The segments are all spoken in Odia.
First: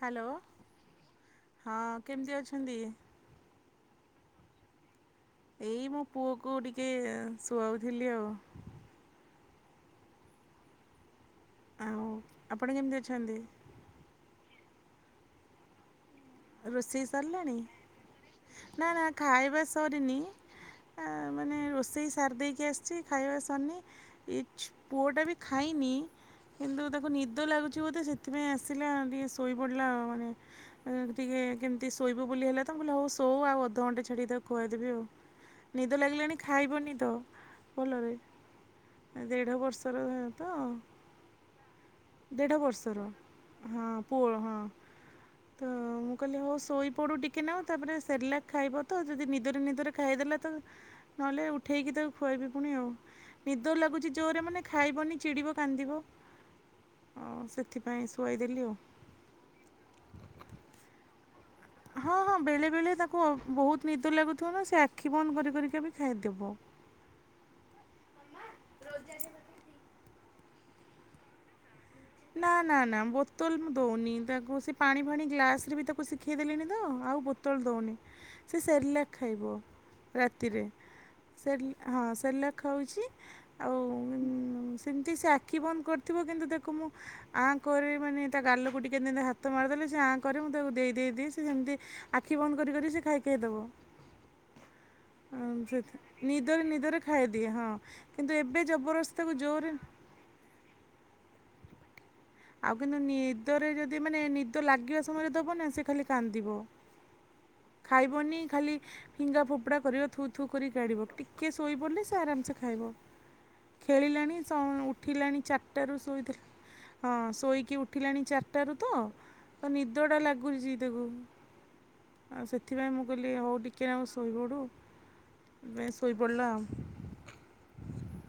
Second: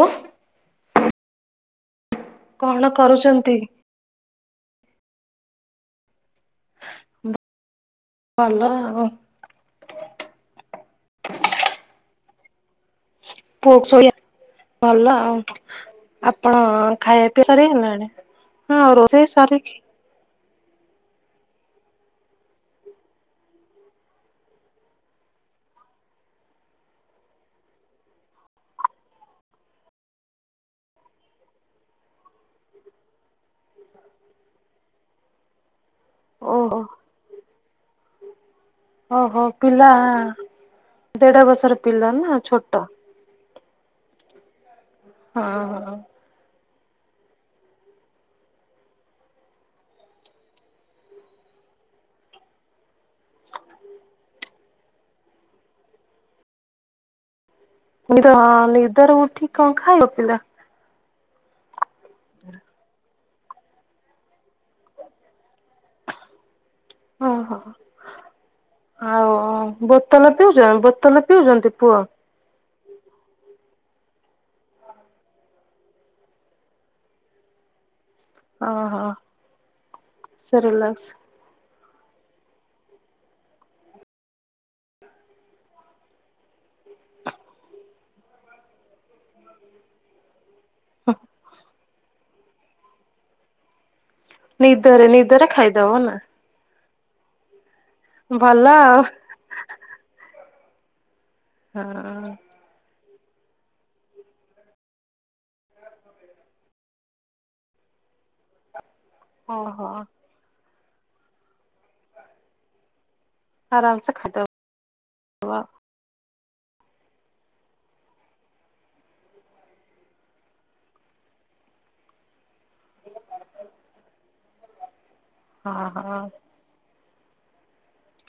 ହ୍ୟାଲୋ ହଁ କେମିତି ଅଛ କଣ କରୁଛନ୍ତି? ଏଇ ମୋ ପୁଅକୁ ଟିକେ ଶୁଆଉଥିଲି ଆଉ। ଭଲ ଆଉ। ଆଉ ଆପଣ କେମିତି ଅଛନ୍ତି? ପୁଅ ଶୋଇଆ ଭଲ ଆଉ। ଆପଣ ରୋଷେଇ ଖାଇବା ପିଇବା ସରିଲାଣି? ସରି ଗଲାଣି ହଁ ରୋଷେଇ ସାରିକି କରିନି ଆ ମାନେ ରୋଷେଇ ସାରି ଦେଇକି ଆସିଛି ଖାଇବା ସରିନି। ଏ ଛୁ ପୁଅଟା ବି ଖାଇନି। କିନ୍ତୁ ତାକୁ ନିଦ ଲାଗୁଛି ବୋଧେ ସେଥିପାଇଁ ଆସିଲା ଟିକେ ଶୋଇପଡ଼ିଲା ଆଉ ମାନେ [unintelligible] ଟିକେ କେମିତି ଶୋଇବୁ ବୋଲି ହେଲା ତ ମୁଁ କହିଲି ହଉ ଶୋ ଆଉ ଅଧଘଣ୍ଟେ ଛାଡିକି ଖୁଆଇଦେବି ଆଉ। ନିଦ ଲାଗିଲାଣି ଓହୋ ଖାଇବନି ତ ଭଲରେ। ଓହୋ ଦେଢ ପିଲା ବର୍ଷର ତ ଦେଢ ବର୍ଷର ପିଲା ନା ଦେଢ଼ ଛୋଟ ବର୍ଷର। ହଁ ପୁଅ ହଁ ହଁ ତ ହଁ। ମୁଁ। କହିଲି ହଉ ଶୋଇପଡ଼ୁ ଟିକେ ନାଉ ତାପରେ ଶେରଲା ଖାଇବ ତ ଯଦି ନିଦରେ ନିଦରେ ଖାଇଦେଲା ତ ନହେଲେ ଉଠେଇକି ତାକୁ ଖୁଆଇବି ପୁଣି ଆଉ। ନିଦ ଲାଗୁଛି ଜୋରରେ ମାନେ ଖାଇବନି ଚିଡ଼ିବ କାନ୍ଦିବ। ହଁ ସେଥିପାଇଁ। ନିଦ ହଁ ଶୁଆଇଦେଲି ଆଉ ନିଦର ଉଠିକି କଣ ଖାଇବ ପିଲା? ହଁ ହଁ ବେଳେ ବେଳେ ତାକୁ ବହୁତ ନିଦ ଲାଗୁଥିବ ନା ସେ ଆଖି ବନ୍ଦ କରି କରିକା ବି ଖାଇଦେବ। ହଁ ହଁ। ଆଉ ବୋତଲ ପିଉଛ ବୋତଲ ପିଉଛନ୍ତି ପୁଅ? ନା ନା ନା ବୋତଲ ମୁଁ ଦଉନି ତାକୁ ସେ ପାଣି ଫାଣି ଗ୍ଲାସ ରେ ବି ତାକୁ ଶିଖେଇ ଦେଲିଣି ତ ଆଉ ବୋ ବୋତଲ ଦଉନି ସେ ଶେରଲା ଓହୋ। ଖାଇବ ରାତିରେ। ସେରେଲାକ୍ସ ସେର ହଁ ଶେରଲା ଖାଉଛି। ଆଉ ସେମିତି ସେ ଆଖି ବନ୍ଦ କରିଥିବ କିନ୍ତୁ ତାକୁ ତା ମୁଁ ଆଁ କରିବି ମାନେ ତା ଗାଲକୁ ଟିକେ ହାତ ମାରିଦେଲେ ସେ ଆ କରି ମୁଁ ତାକୁ ଦେଇ ଦେଇେ ଦେଇ ସେ ଯେମିତି ଆଖି ବନ୍ଦ କରିିକରି ସେ ଖାଇ ଖାଇ ଦବ। ନିଦ ରେ ନି ଅମ୍ବୃତ ନିଦରେ ନିଦରେ ଖାଇଦିଏ ହଁ, କିନ୍ତୁ ଭଲ ଏବେ ଆଉ। ଜବରସ୍ତକୁ ଜୋରେ ହଁ ଆଉ କିନ୍ତୁ ନିଦରେ ଯଦି ମାନେ ନିଦ ଲାଗିବା ସମୟରେ ଦବ ନା ସେ ଖାଲି କାନ୍ଦିବ। ଖାଇବନି ଖାଲି ଫିଙ୍ଗା ଫୋପଡ଼ା ଓହୋ କରିବ ଥୁ ଥୁ କରି ଗାଢ଼ିବ ଟିକିଏ ଶୋଇପଡ଼ିଲେ ସେ ଆରାମସେ ଖାଇବ। ଆରାମସେ ଖେଳିଲାଣି ଖାଇଦବ ସ ଉଠିଲାଣି ଚାରିଟାରୁ ଶୋଇଥିଲା। ହଁ ଶୋଇକି ଉଠିଲାଣି ଚାରିଟାରୁ ତ ଅ ନିଦଡ଼ା ଲାଗୁଛି ତାକୁ। ଆଉ ସେଥିପାଇଁ ମୁଁ କହିଲି ହଉ ଟିକେ ଆଉ ଶୋଇପଡ଼ୁ ହଁ ସେଥିପାଇଁ ଶୋଇ ହଁ। ପଡ଼ିଲା ଆଉ।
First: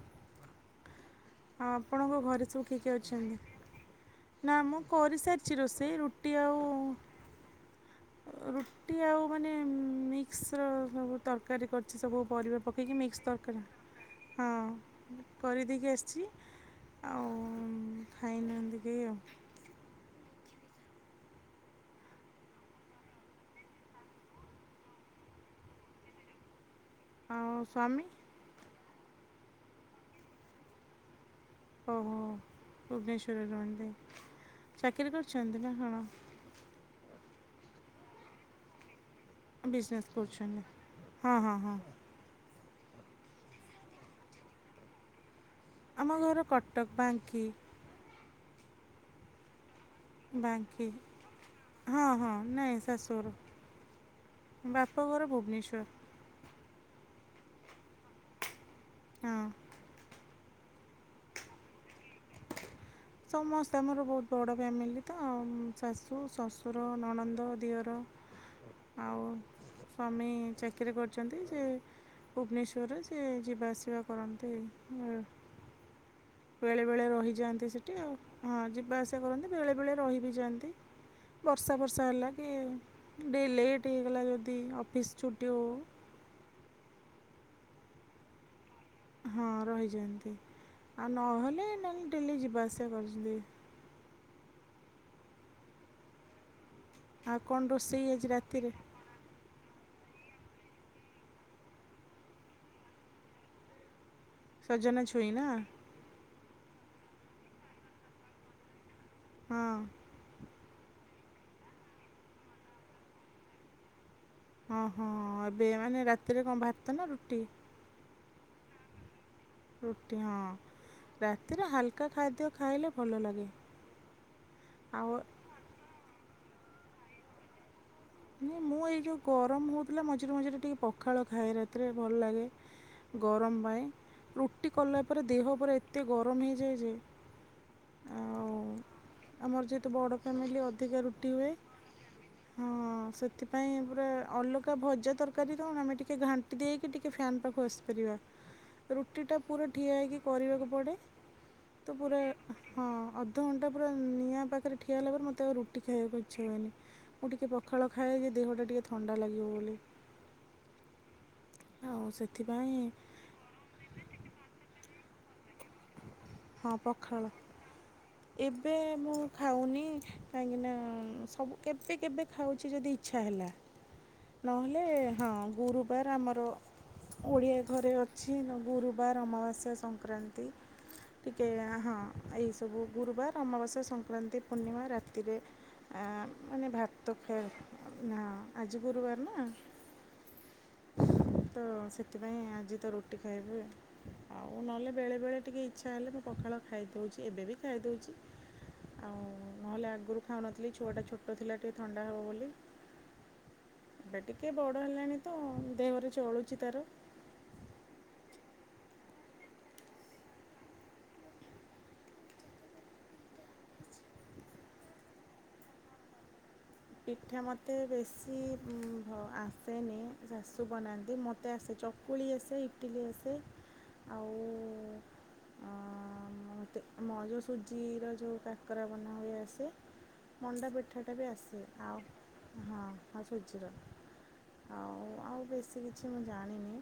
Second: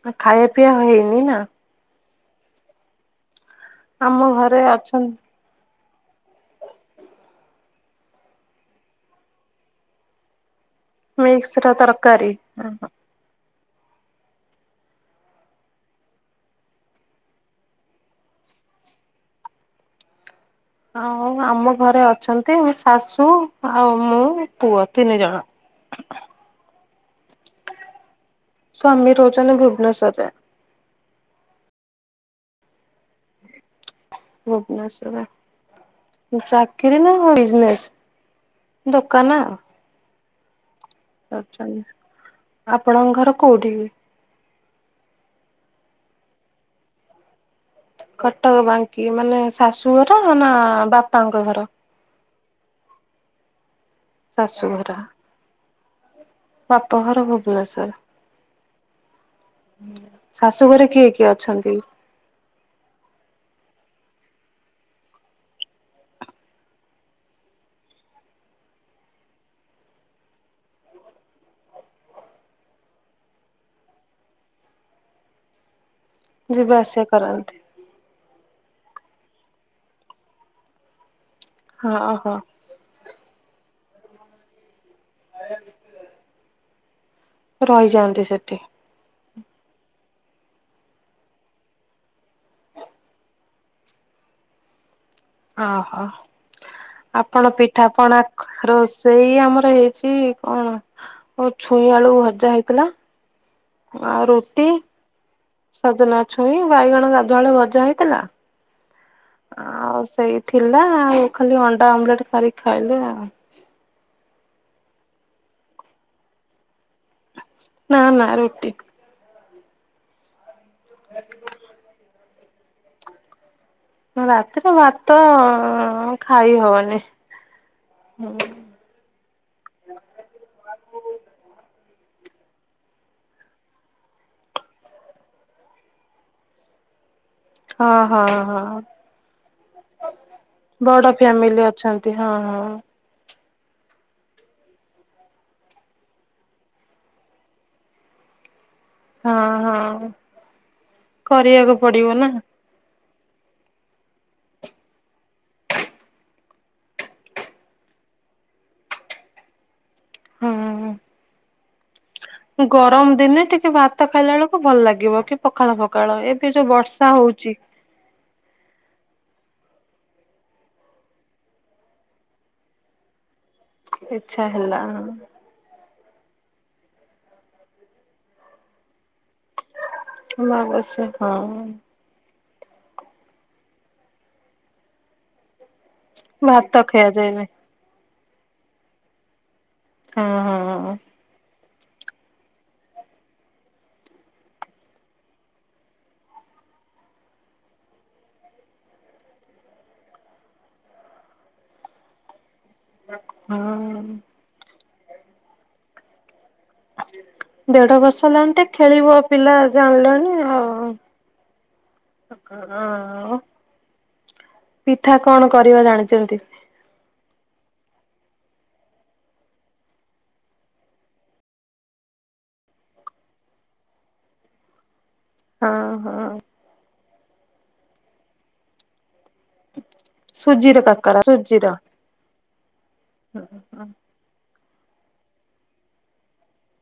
ଆଉ ଖାଇବା ପିଇବା ହେଇନି ନା? ହଁ ଆପଣଙ୍କ ଘରେ ସବୁ କି କିଏ ଅଛନ୍ତି? ଆମ ଘରେ ନା ମୁଁ ଅଛନ୍ତି କରିସାରିି ଛି ରୋଷେଇ ରୁଟି ଆଉ। ରୁଟି ଆଉ ମାନେ ମିକ୍ସ ର। ସବୁ ମିକ୍ସ ତରକାରୀ ର କରିୁଛି ସବୁ ତରକାରୀ। ପରିବା ପକେଇକି ମିକ୍ସ ତରକାରୀ। ହଁ କରିଦେଇକି ଆସିଛି। ଆଉ ଖାଇନାହାନ୍ତି କେହି ଆଉ। ଆଉ ଆମ ଘରେ ଅଛନ୍ତି ମୋ ଶାଶୁ ଆଉ ମୁଁ ପୁଅ ତିନି ଜଣ। ଆଉ ସ୍ୱାମୀ। ସ୍ୱାମୀ ରହୁଛନ୍ତି ଭୁବନେଶ୍ଵର ରେ। ଓହୋ ଭୁବନେଶ୍ୱର ରେ ରୁହନ୍ତି। ଚାକିରି କରୁଛନ୍ତି ନା କଣ ଭୁବନେଶ୍ୱରେ। ଚାକିରୀ ନା ହଁ ବିଜନେସ୍ ଦୋକାନ ଆଉ। ବିଜିନେସ୍ କରୁଛନ୍ତି। ହଁ ହଁ ହଁ କରୁଛନ୍ତି ଆପଣଙ୍କ ଘର କୋଉଠି କି। ଆମ ଘର କଟକ ବାଙ୍କି। କଟକ ବାଙ୍କି ମାନେ ଶାଶୁ ଘର ନା ବାଙ୍କି ବାପାଙ୍କ ଘର? ହଁ ହଁ ନାହିଁ ଶାଶୁଘର ମୋ ବାପଘର ଭୁବନେଶ୍ୱର। ବାପ ଘର ଭୁବନେଶ୍ୱର। ହୁଁ। ଶାଶୁ ଘରେ କିଏ କିଏ ଅଛନ୍ତି। ହ [inaudible] ସମସ୍ତେ ଆମର ବହୁତ ବଡ଼ ଫ୍ୟାମିଲି ତ, ଉଁ ଶାଶୁ, ଶ୍ୱଶୁର, ନଣନ୍ଦ, ଦିଅର। ଆଉ ସ୍ୱାମୀ ଚାକିରି କରିଛନ୍ତି ସେ। ଭୁବନେଶ୍ୱର ରେ ସିଏ ଯିବା ଆସିବା କରନ୍ତି ଏ। ଯିବା ବେଳେ ବେଳେ ଆସିବା ରହି କରନ୍ତି? ଯାଆନ୍ତି ସେଠି ଆଉ ହଁ ଯିବା ଆସିବା କରନ୍ତି ବେଳେ ବେଳେ ରହି ବି ଯାଆନ୍ତି। ବର୍ଷା ହଁ ଫର୍ଷା ହେଲା ହଁ। କି ଲେଟ୍ ହେଇଗଲା ଯଦି ଅଫିସ୍ ଛୁଟି ହଉ ହଉ ରହି ଯାଆନ୍ତି ସେଠି। ହଁ ରହିଯାଛନ୍ତି ଆଉ ନହେଲେ ନହେଲେ ଡେଲି ଯିବା ଆସିବା କରୁଛନ୍ତି। ଅ ହ ଆଉ ଆପଣ କ'ଣ ରୋଷେଇ ପିଠାପଣା ଆଜି ରାତିରେ ରୋଷ ସେଇ ଆମର ହେଇଛି କଣ ଓ ଛୁଇଁ ଆଳୁ ଭଜା ହେଇଥିଲା। ଆଉ ରୁ ସଜନା ଛୁଇଁ ନା। ସଜନା ଛୁଇଁ ବାଇଗଣ ଗାଧୁଆବେଳେ ଭଜା ହେଇଥିଲା। ହଁ ଆଉ ସେଇ ଥିଲା ଆଉ ଖାଲି ଅଣ୍ଡା ଅମଲେଟ କରିକି ଖାଇଲୁ ଆଉ। ଓ ହଁ ଏବେ ମାନେ ରାତିରେ କଁ ଭାତ ନା ରୁଟି? ନା ନା ରୁଟି। ରୁଟି ହଁ ରାତିରେ ହାଲ୍କା ଖାଦ୍ୟ ଖାଇଲେ ଭଲ ଲାଗେ। ହଁ ରାତିରେ ଆଉ ଭାତ ଖାଇ ହବନି। ନାଇ ମୁଁ ଏଇ ଯୋଉ ଗରମ ହଉଥିଲା ମଝିରେ ମଝିରେ ଟିକେ ପଖାଳ ଖାଏ ରାତିରେ ଭଲ ଲାଗେ। ଗରମ ପାଇଁ ରୁଟି କଲା ପରେ ଦେହ ପୁରା ଏତେ ଗରମ ହେଇଯାଏ ଯେ। ହଁ ହଁ ଆଉ ହଁ। ଆମର ଯେହେତୁ ବଡ଼ ଫାମିଲି ଅଧିକା ବଡ ରୁଟି ହୁଏ ଫ୍ୟାମିଲି ଅଛନ୍ତି ହଁ ସେଥି ପୁରା ଅଲଗା ଭଜା ତରକାରୀ କଣ ଆମେ ଟିକେ ଘାଣ୍ଟି ଦେଇକି ଟିକେ ଫ୍ୟାନ୍ ପାଖକୁ ଆସିପାରିବା। ରୁଟିଟା ହଁ ପୁରା ଠିଆ ହଁ। ହେଇକି କରିବାକୁ ପଡ଼େ କରିବାକୁ ତ ପଡିବ ପୁରା ନା ହଁ ଅଧଘଣ୍ଟା ପୁରା ନିଆଁ ପାଖରେ ଠିଆ ହେଲା ପରେ ମୋତେ ଆଉ ରୁଟି ଖାଇବାକୁ ଇଚ୍ଛା ହୁଏନି। ମୁଁ ଟିକେ ପଖାଳ ଖାଏ ଯେ ଦେହଟା ଟିକେ ଥଣ୍ଡା ଲାଗିବ ବୋଲି। ହଁ ହଁ। ହଉ ସେ ଗରମ ଦିନେ ଟିକେ ଭାତ ଖାଇଲା ବେଳକୁ ଭଲ ଲାଗିବ। ପଖାଳ ପଖାଳ ଏବେ ଯୋଉ ହଁ ବର୍ଷା ପଖାଳ ହେଉଚି। ଏବେ ମୁଁ ଖାଉନି କାହିଁକି ନା ସବୁ କେବେ କେବେ ଖାଉଛି ଯଦି ଇଚ୍ଛା ହେଲା। ଇଚ୍ଛା ହେଲା ନହେଲେ ହଁ ଗୁରୁ ଆମର ଓଡ଼ିଆ ଘରେ ଅଛି ଗୁରୁବାର ଅମାବାସ୍ୟା ସଂକ ଅମାବାସ୍ୟା। ଟିକେ ହଁ ଏହିସବୁ ଗୁରୁବାର ଅମାବାସ୍ୟା ସଂକ୍ରାନ୍ତି ପୂର୍ଣ୍ଣିମା ରାତିରେ ମାନେ ଭାତ ଖାଏ ନା ଆଜି ଗୁରୁବାର ନା। ହଁ ହଁ ହିଁ। ତ ସେଥିପାଇଁ ଆଜି ତ ରୁଟି ଖାଇବି ଆଉ ନହେଲେ ବେଳେବେଳେ ଟିକେ ଇଚ୍ଛା ହେଲେ ମୁଁ ପଖାଳ ଖାଇଦେଉଛି ଏବେ ବି ଖାଇ ଦେଉଛି। ଆଉ ନହେଲେ ଆଗରୁ ଖାଉନଥିଲି ଛୁଆଟା ଛୋଟ ଥିଲା ଟିକେ ଥଣ୍ଡା ହେବ ବୋଲି। ହୁଁ ହୁଁ। ଏବେ ଟିକେ ବଡ଼ ହେଲାଣି ତ ଦେହରେ ଚଳୁଛି ତାର। ଦେଢ଼ ବର୍ଷ ହେଲାଣି ଖେଳିବ ପିଲା ଜାଣିଲାଣି ଆଉ। ପିଠା କଣ କରିବା ଜାଣିଛନ୍ତି? ପିଠା ମୋତେ ବେଶୀ ଆସେନି ଶାଶୁ ବନାନ୍ତି ମୋତେ ଆସେ ଚକ ଚକୁଳି ଆସେ ଇଟିଲି ଆସେ ଆଉ ହଁ ହଁ। ମୋତେ ମ ଯେଉଁ ସୁଜିର ଯେଉଁ କାକରା ବନା ହୁଏ ଆସ ସୁଜିର କାକରା ସୁଜିର। ଆଉ ହଁ ସୁଜିର। ଆଉ ଆଉ ବେଶୀ କିଛି ମୁଁ ଜାଣିନି।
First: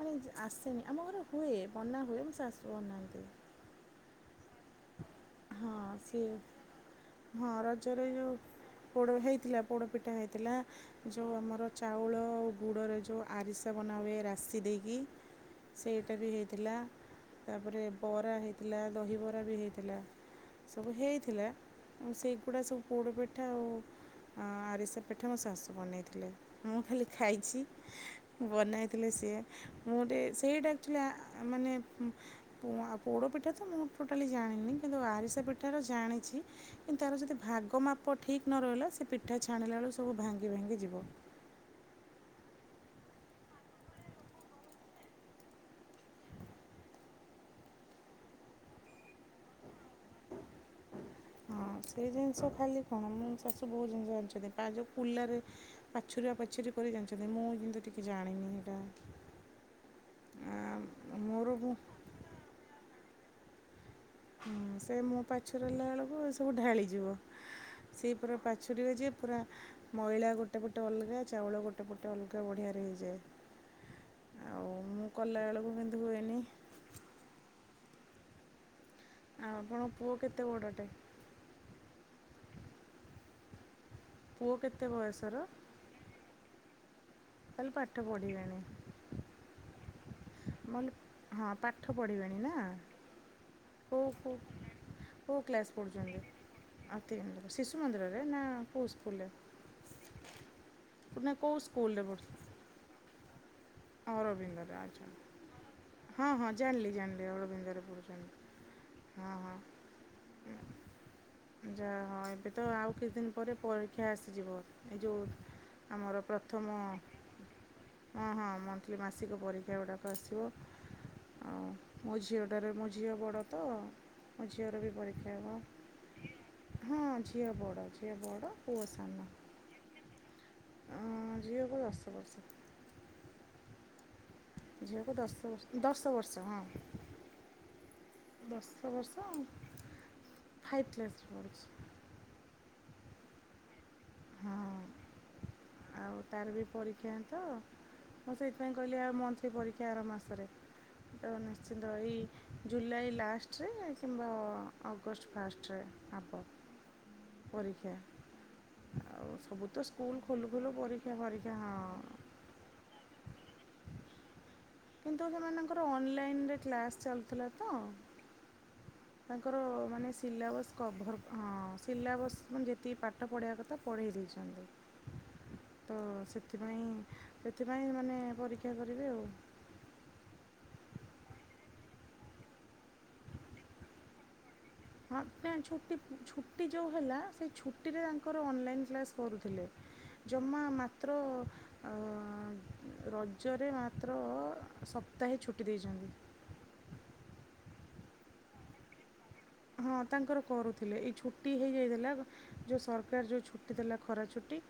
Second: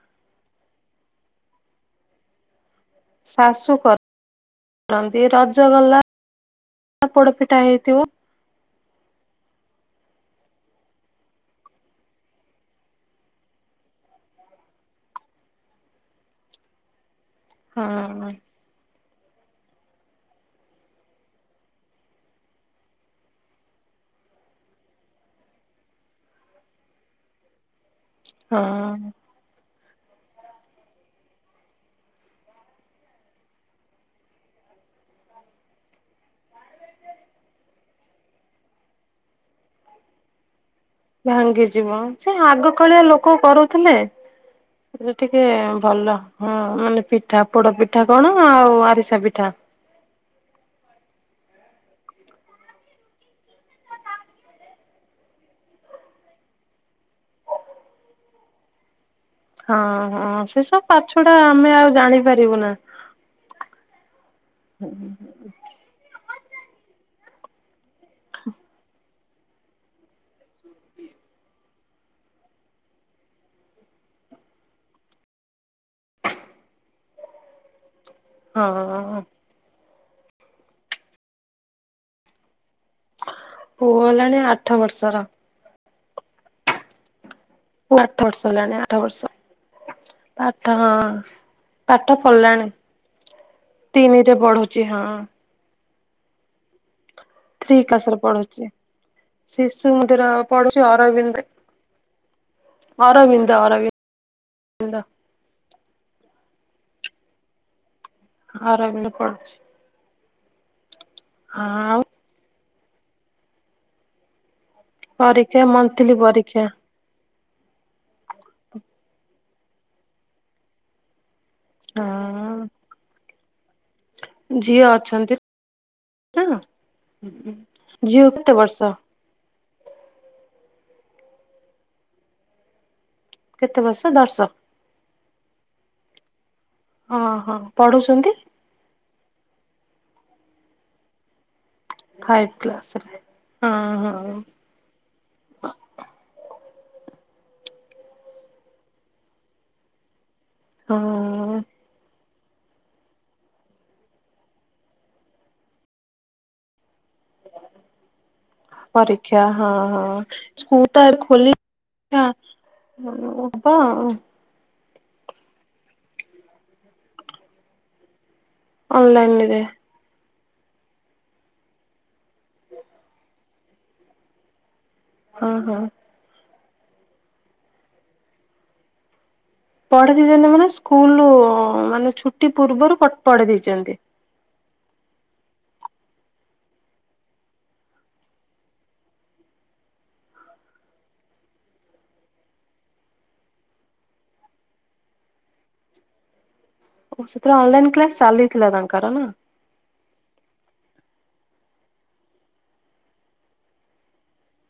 ମାନେ ଆସେନି ଆମ ଘରେ ହୁଏ ବନା ହୁଏ ମୋ ଶାଶୂ ବନାନ୍ତି। ଶାଶୁ କରନ୍ତି ରଜ ହଁ ଗଲା ସିଏ ହଁ ପୋଡ଼ପିଠା ହେଇଥିବ। ରଜରେ ଯୋଉ ପୋଡ଼ ହେଇଥିଲା ପୋଡ଼ପିଠା ହେଇଥିଲା। ଯେଉଁ ଆମର ଚାଉଳ ଆଉ ଗୁଡ଼ରେ ଯେଉଁ ଆରିସା ବନାହୁଏ ରାଶି ଦେଇକି ସେଇଟା ବି ହେଇଥିଲା ତାପରେ ହଁ ବରା ହେଇଥିଲା ଦହିବରା ବି ହେଇଥିଲା। ସବୁ ହେଇଥିଲା ସେଇଗୁଡ଼ା ସବୁ ପୋଡ଼ପିଠା ଆଉ ଆରିଷା ପିଠା ମୋ ଶାଶୁ ବନେଇଥିଲେ ମୁଁ ଖାଲି ଖାଇଛି। ହଁ ବନାଇଥିଲେ ସିଏ ମୁ ସେଇଟା ଆକ୍ଚୁଲି ମାନେ ପୋଡ଼ ପିଠା ତ ମୁଁ ଟୋଟାଲି ଜାଣିନି କିନ୍ତୁ ଆରିସା ପିଠାର ଜାଣିଛି। କିନ୍ତୁ ତାର ଯଦି ଭାଗ ମାପ ଠିକ୍ ନ ରହିଲା ସେ ପିଠା ଛାଣିଲା ବେଳ ସବୁ ଭାଙ୍ଗି ଭାଙ୍ଗି ଯିବ। ଭାଙ୍ଗି ଯିବ ସେ ଆଗ କାଳିଆ ଲୋକ କରୁଥିଲେ। ଟିକେ ଭଲ ହଁ ମାନେ ପିଠା ପୋଡ଼ ପିଠା କଣ ଆଉ ଆରିସା ପିଠା। [inaudible] ହଁ ସେଇ ଜିନିଷ ଖାଲି କଣ ମୋ ଶାଶୁ ବହୁତ ଜିନିଷ ଜଣିଛନ୍ତି ଯୋଉ କୁଲରେ ପାଛୁରା ପାଛୁରା କରି ଜାଣିଛନ୍ତି ମୁଁ କିନ୍ତୁ ଟିକେ ଜାଣିନି ସେଇଟା। ହଁ ହଁ ସେଶ ପାଛୁଡା ମୋର ମୁଁ ଆମେ ଆଉ ଜାଣିପାରିବୁ ନା। ହୁଁ ସେ ମୁଁ ପାଛୋରିଲା ବେଳକୁ ଏସବୁ ଢାଳିଯିବ। ସେ ପୁରା ପାଛୁରିବେ ଯେ ପୁରା ମଇଳା ଗୋଟେ ପଟେ ଅଲଗା ଚାଉଳ ଗୋଟେ ପଟେ ଅଲଗା ବଢିଆରେ ହେଇଯାଏ। ଆଉ ମୁଁ କଲାବେଳକୁ କିନ୍ତୁ ହୁଏନି। ହଁ-ଅଁ ଆଉ ଆପଣଙ୍କ ପୁଅ କେତେ ବଡ଼ଟେ? ପୁଅକୁ ହେଲାଣି ପୁଅ ଆଠ କେତେ ବର୍ଷର। ବୟସର ତାହେଲେ ପାଠ ଆଠ ବର୍ଷ ପଢ଼ିବେଣି ହେଲାଣି ଆଠ ବର୍ଷ। ପାଠ ହଁ ନହେଲେ ହଁ ପାଠ ପଢ଼ିବେଣି ନା ପଢିଲାଣି ତିନିରେ ପଢୁଛି ହଁ। ପଢୁଚନ୍ତି ଆତି ଶିଶୁ ମନ୍ଦିରରେ ନା କୋଉ ସ୍କୁଲରେ? ଶିଶୁମନ୍ଦିର ପଢୁଛି ନା ଅରବିନ୍ଦରେ କେଉଁ ସ୍କୁଲରେ ପଢ଼ୁ ଅରବିନ୍ଦ ଅରବିନ୍ଦ। ଅରବିନ୍ଦରେ ଆଚ୍ଛା ହଁ ହଁ ଜାଣିଲି ଜାଣିଲି ଅରବିନ୍ଦରେ ପଢ଼ୁଛନ୍ତି। ଅରବିନ୍ଦ ହଁ ପଡ଼ୁଚି। ହଁ ଯାହା ଆଉ ହଉ ଏବେତ ଆଉ କିଛି ଦିନ ପରେ ପରୀକ୍ଷା ଆସିଯିବ। ଏ ଯେଉଁ ପରୀକ୍ଷା ଆମର ମନ୍ଥଲି ପ୍ରଥମ ପରୀକ୍ଷା। ହଁ ହଁ ମନ୍ଥଲି ମାସିକ ପରୀକ୍ଷାଗୁଡ଼ାକ ଆସିବ। ଆଉ ମୋ ଝିଅଟାରେ ହଁ ମୋ ଝିଅ ବଡ଼ ତ। ମୋ ଝିଅ ଝିଅରବି ପରୀକ୍ଷା ଅଛନ୍ତି ହେବ ନା ହଁ ଝିଅ ବଡ଼ ଝିଅ ବଡ଼ କେତେ ପୁଅ ବର୍ଷ? ସା ଉଁ ଝିଅକୁ ଦଶ ବର୍ଷ। କେତେ ବର୍ଷ ଦଶ। ଝିଅକୁ ଦଶବର୍ଷ ଦଶବର୍ଷ ହଁ। ଓହୋ ପଢୁଚନ୍ତି? ଦଶ ବର୍ଷ ପାଇପ୍ କ୍ଳାସରେ ପଢୁଛି। ପାଇପ୍ କ୍ଳାସରେ ହଁ ହଁ। ହଁ ଆଉ ତାରବି ପରୀକ୍ଷା ତ। ମୁଁ ସେଇଥିପାଇଁ କହିଲି ଆଉ ମନ୍ଥଲି ପରୀକ୍ଷା ଆର ମାସରେ। ତ ହଁ। ନିଶ୍ଚିନ୍ତ ଏଇ ଜୁଲାଇ ଲାଷ୍ଟରେ କିମ୍ବା ଅଗଷ୍ଟ ଫାଷ୍ଟରେ ଆବ। ପରୀକ୍ଷା। ଆଉ ପରୀକ୍ଷା ସବୁ ହଁ ତ ହଁ ସ୍କୁଲ ଖୋଲୁ ଖୋଲୁ ସ୍କୁଲତ ପରୀକ୍ଷା ଏବେ ଫରୀକ୍ଷା ହଁ ଖୋଲିଲା ଉଁ ହଁ। କିନ୍ତୁ ସେମାନଙ୍କର ଅନଲାଇନରେ କ୍ଲାସ୍ ଚାଲୁଥିଲାତ ତାଙ୍କର ଅନଲାଇନରେ ମାନେ ସିଲାବସ୍ କଭର୍ ହଁ ସିଲାବସ୍ ମାନେ ଯେତିକି ପାଠ ପଢ଼େଇବା କଥା ପଢ଼େଇ ଦେଇଚନ୍ତି। ହଁ ହଁ। ତ ସେଥିପାଇଁ ସେଥିପାଇଁ ମାନେ ପରୀକ୍ଷା କରିବେ ଆଉ। ପଢେଇ ଦେଇଚନ୍ତି ମାନେ ସ୍କୁଲ ମାନେ ଛୁଟି ପୂର୍ବରୁ ପଢେଇ ଦେଇଛନ୍ତି। ହଁ ଛୁଟି ଛୁଟି ଯେଉଁ ହେଲା ସେଇ ଛୁଟିରେ ତାଙ୍କର ଅନଲାଇନ୍ କ୍ଲାସ୍ କରୁଥିଲେ। ଜମା ମାତ୍ର ଆ ରଜରେ ମାତ୍ର ସପ୍ତାହେ ଛୁଟି ଦେଇଛନ୍ତି। ଓ ସେତେଳେ ଅନଲାଇନ୍ କ୍ଲାସ୍ ଚାଲିଥିଲା ତାଙ୍କର ନା। ହଁ ତାଙ୍କର କରୁଥିଲେ ଏଇ ଛୁଟି ହେଇଯାଇଥିଲା। ଯୋଉ ସରକାର ଯୋଉ ଛୁଟି ଦେଲା ଖରା ଛୁଟି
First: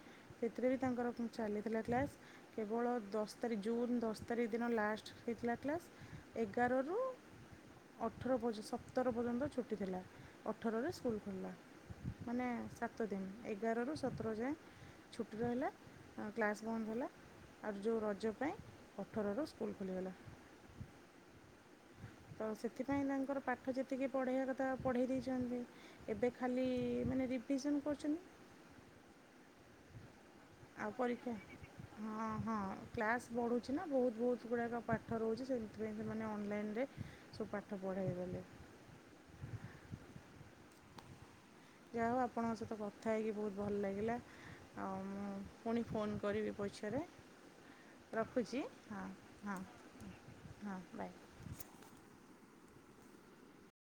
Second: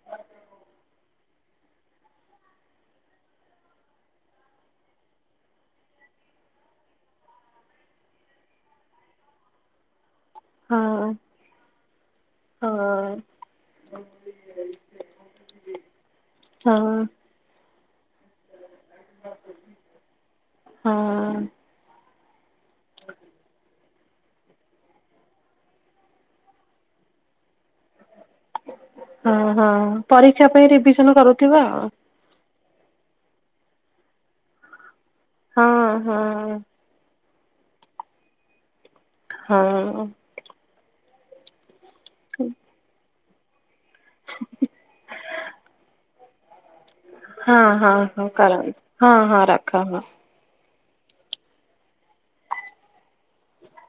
ସେଥିରେବି ତାଙ୍କର ଚାଲିଥିଲା କ୍ଲାସ୍ କେବଳ ଦଶ ତାରିଖ ଜୁନ୍ ଦଶ ତାରିଖ ଦିନ ଲାଷ୍ଟ ହେଇଥିଲା କ୍ଲାସ୍ ଏଗାରରୁ ଅଠର ପର୍ଯ୍ୟନ୍ତ ସତର ପର୍ଯ୍ୟନ୍ତ ଛୁଟି ଥିଲା। ହଁ ଅଠରରେ ସ୍କୁଲ ଖୋଲିଲା ମାନେ ହଁ। ସାତଦିନ୍ ଏଗାରରୁ ସତର ଯାଏଁ ଛୁଟି ରହିଲା କ୍ଲାସ୍ ହଁ ବନ୍ଦ ହେଲା। ଆର୍ ଯୋଉ ରଜ ପାଇଁ ଅଠରରୁ ସ୍କୁଲ ଖୋଲିଗଲା। ହଁ। ତ ସେଥିପାଇଁ ତାଙ୍କର ପାଠ ଯେ ଟିକେ ପଢ଼େଇବା କଥା ପଢ଼େଇ ଦେଇଛନ୍ତି ଏବେ ଖାଲି ମାନେ ରିଭିଜନ କରୁଛନ୍ତି। ହଁ ହଁ ପରୀକ୍ଷା ପାଇଁ ଆଉ ରିଭିସନ ପରୀକ୍ଷା କରୁଥିବ ଆଉ ହଁ ହଁ କ୍ଲାସ ବଢ଼ୁଛି ନା ବହୁତ ବହୁତ ଗୁଡାକ ପାଠ ରହୁଛି ଆଉ ସେମଥିପାଇଁ ହଁ ସେମାନେ ହଁ। ଅନଲାଇନରେ ସବ ପାଠ ପଢ଼େଇଗଲେ। ହଁ। ଯାହା ହଉ ଆପଣଙ୍କ ସହିତ କଥା ହେଇକି ବହୁତ ଭଲ ଲାଗିଲା ଆଉ ମୁଁ ପୁଣି ଫୋନ୍ କରିବି ପଛରେ। ହଁ ହଁ ହଁ କରନ୍ତୁ ହଁ ହଁ ରଖ ହଁ। ହଁ ବାଏ।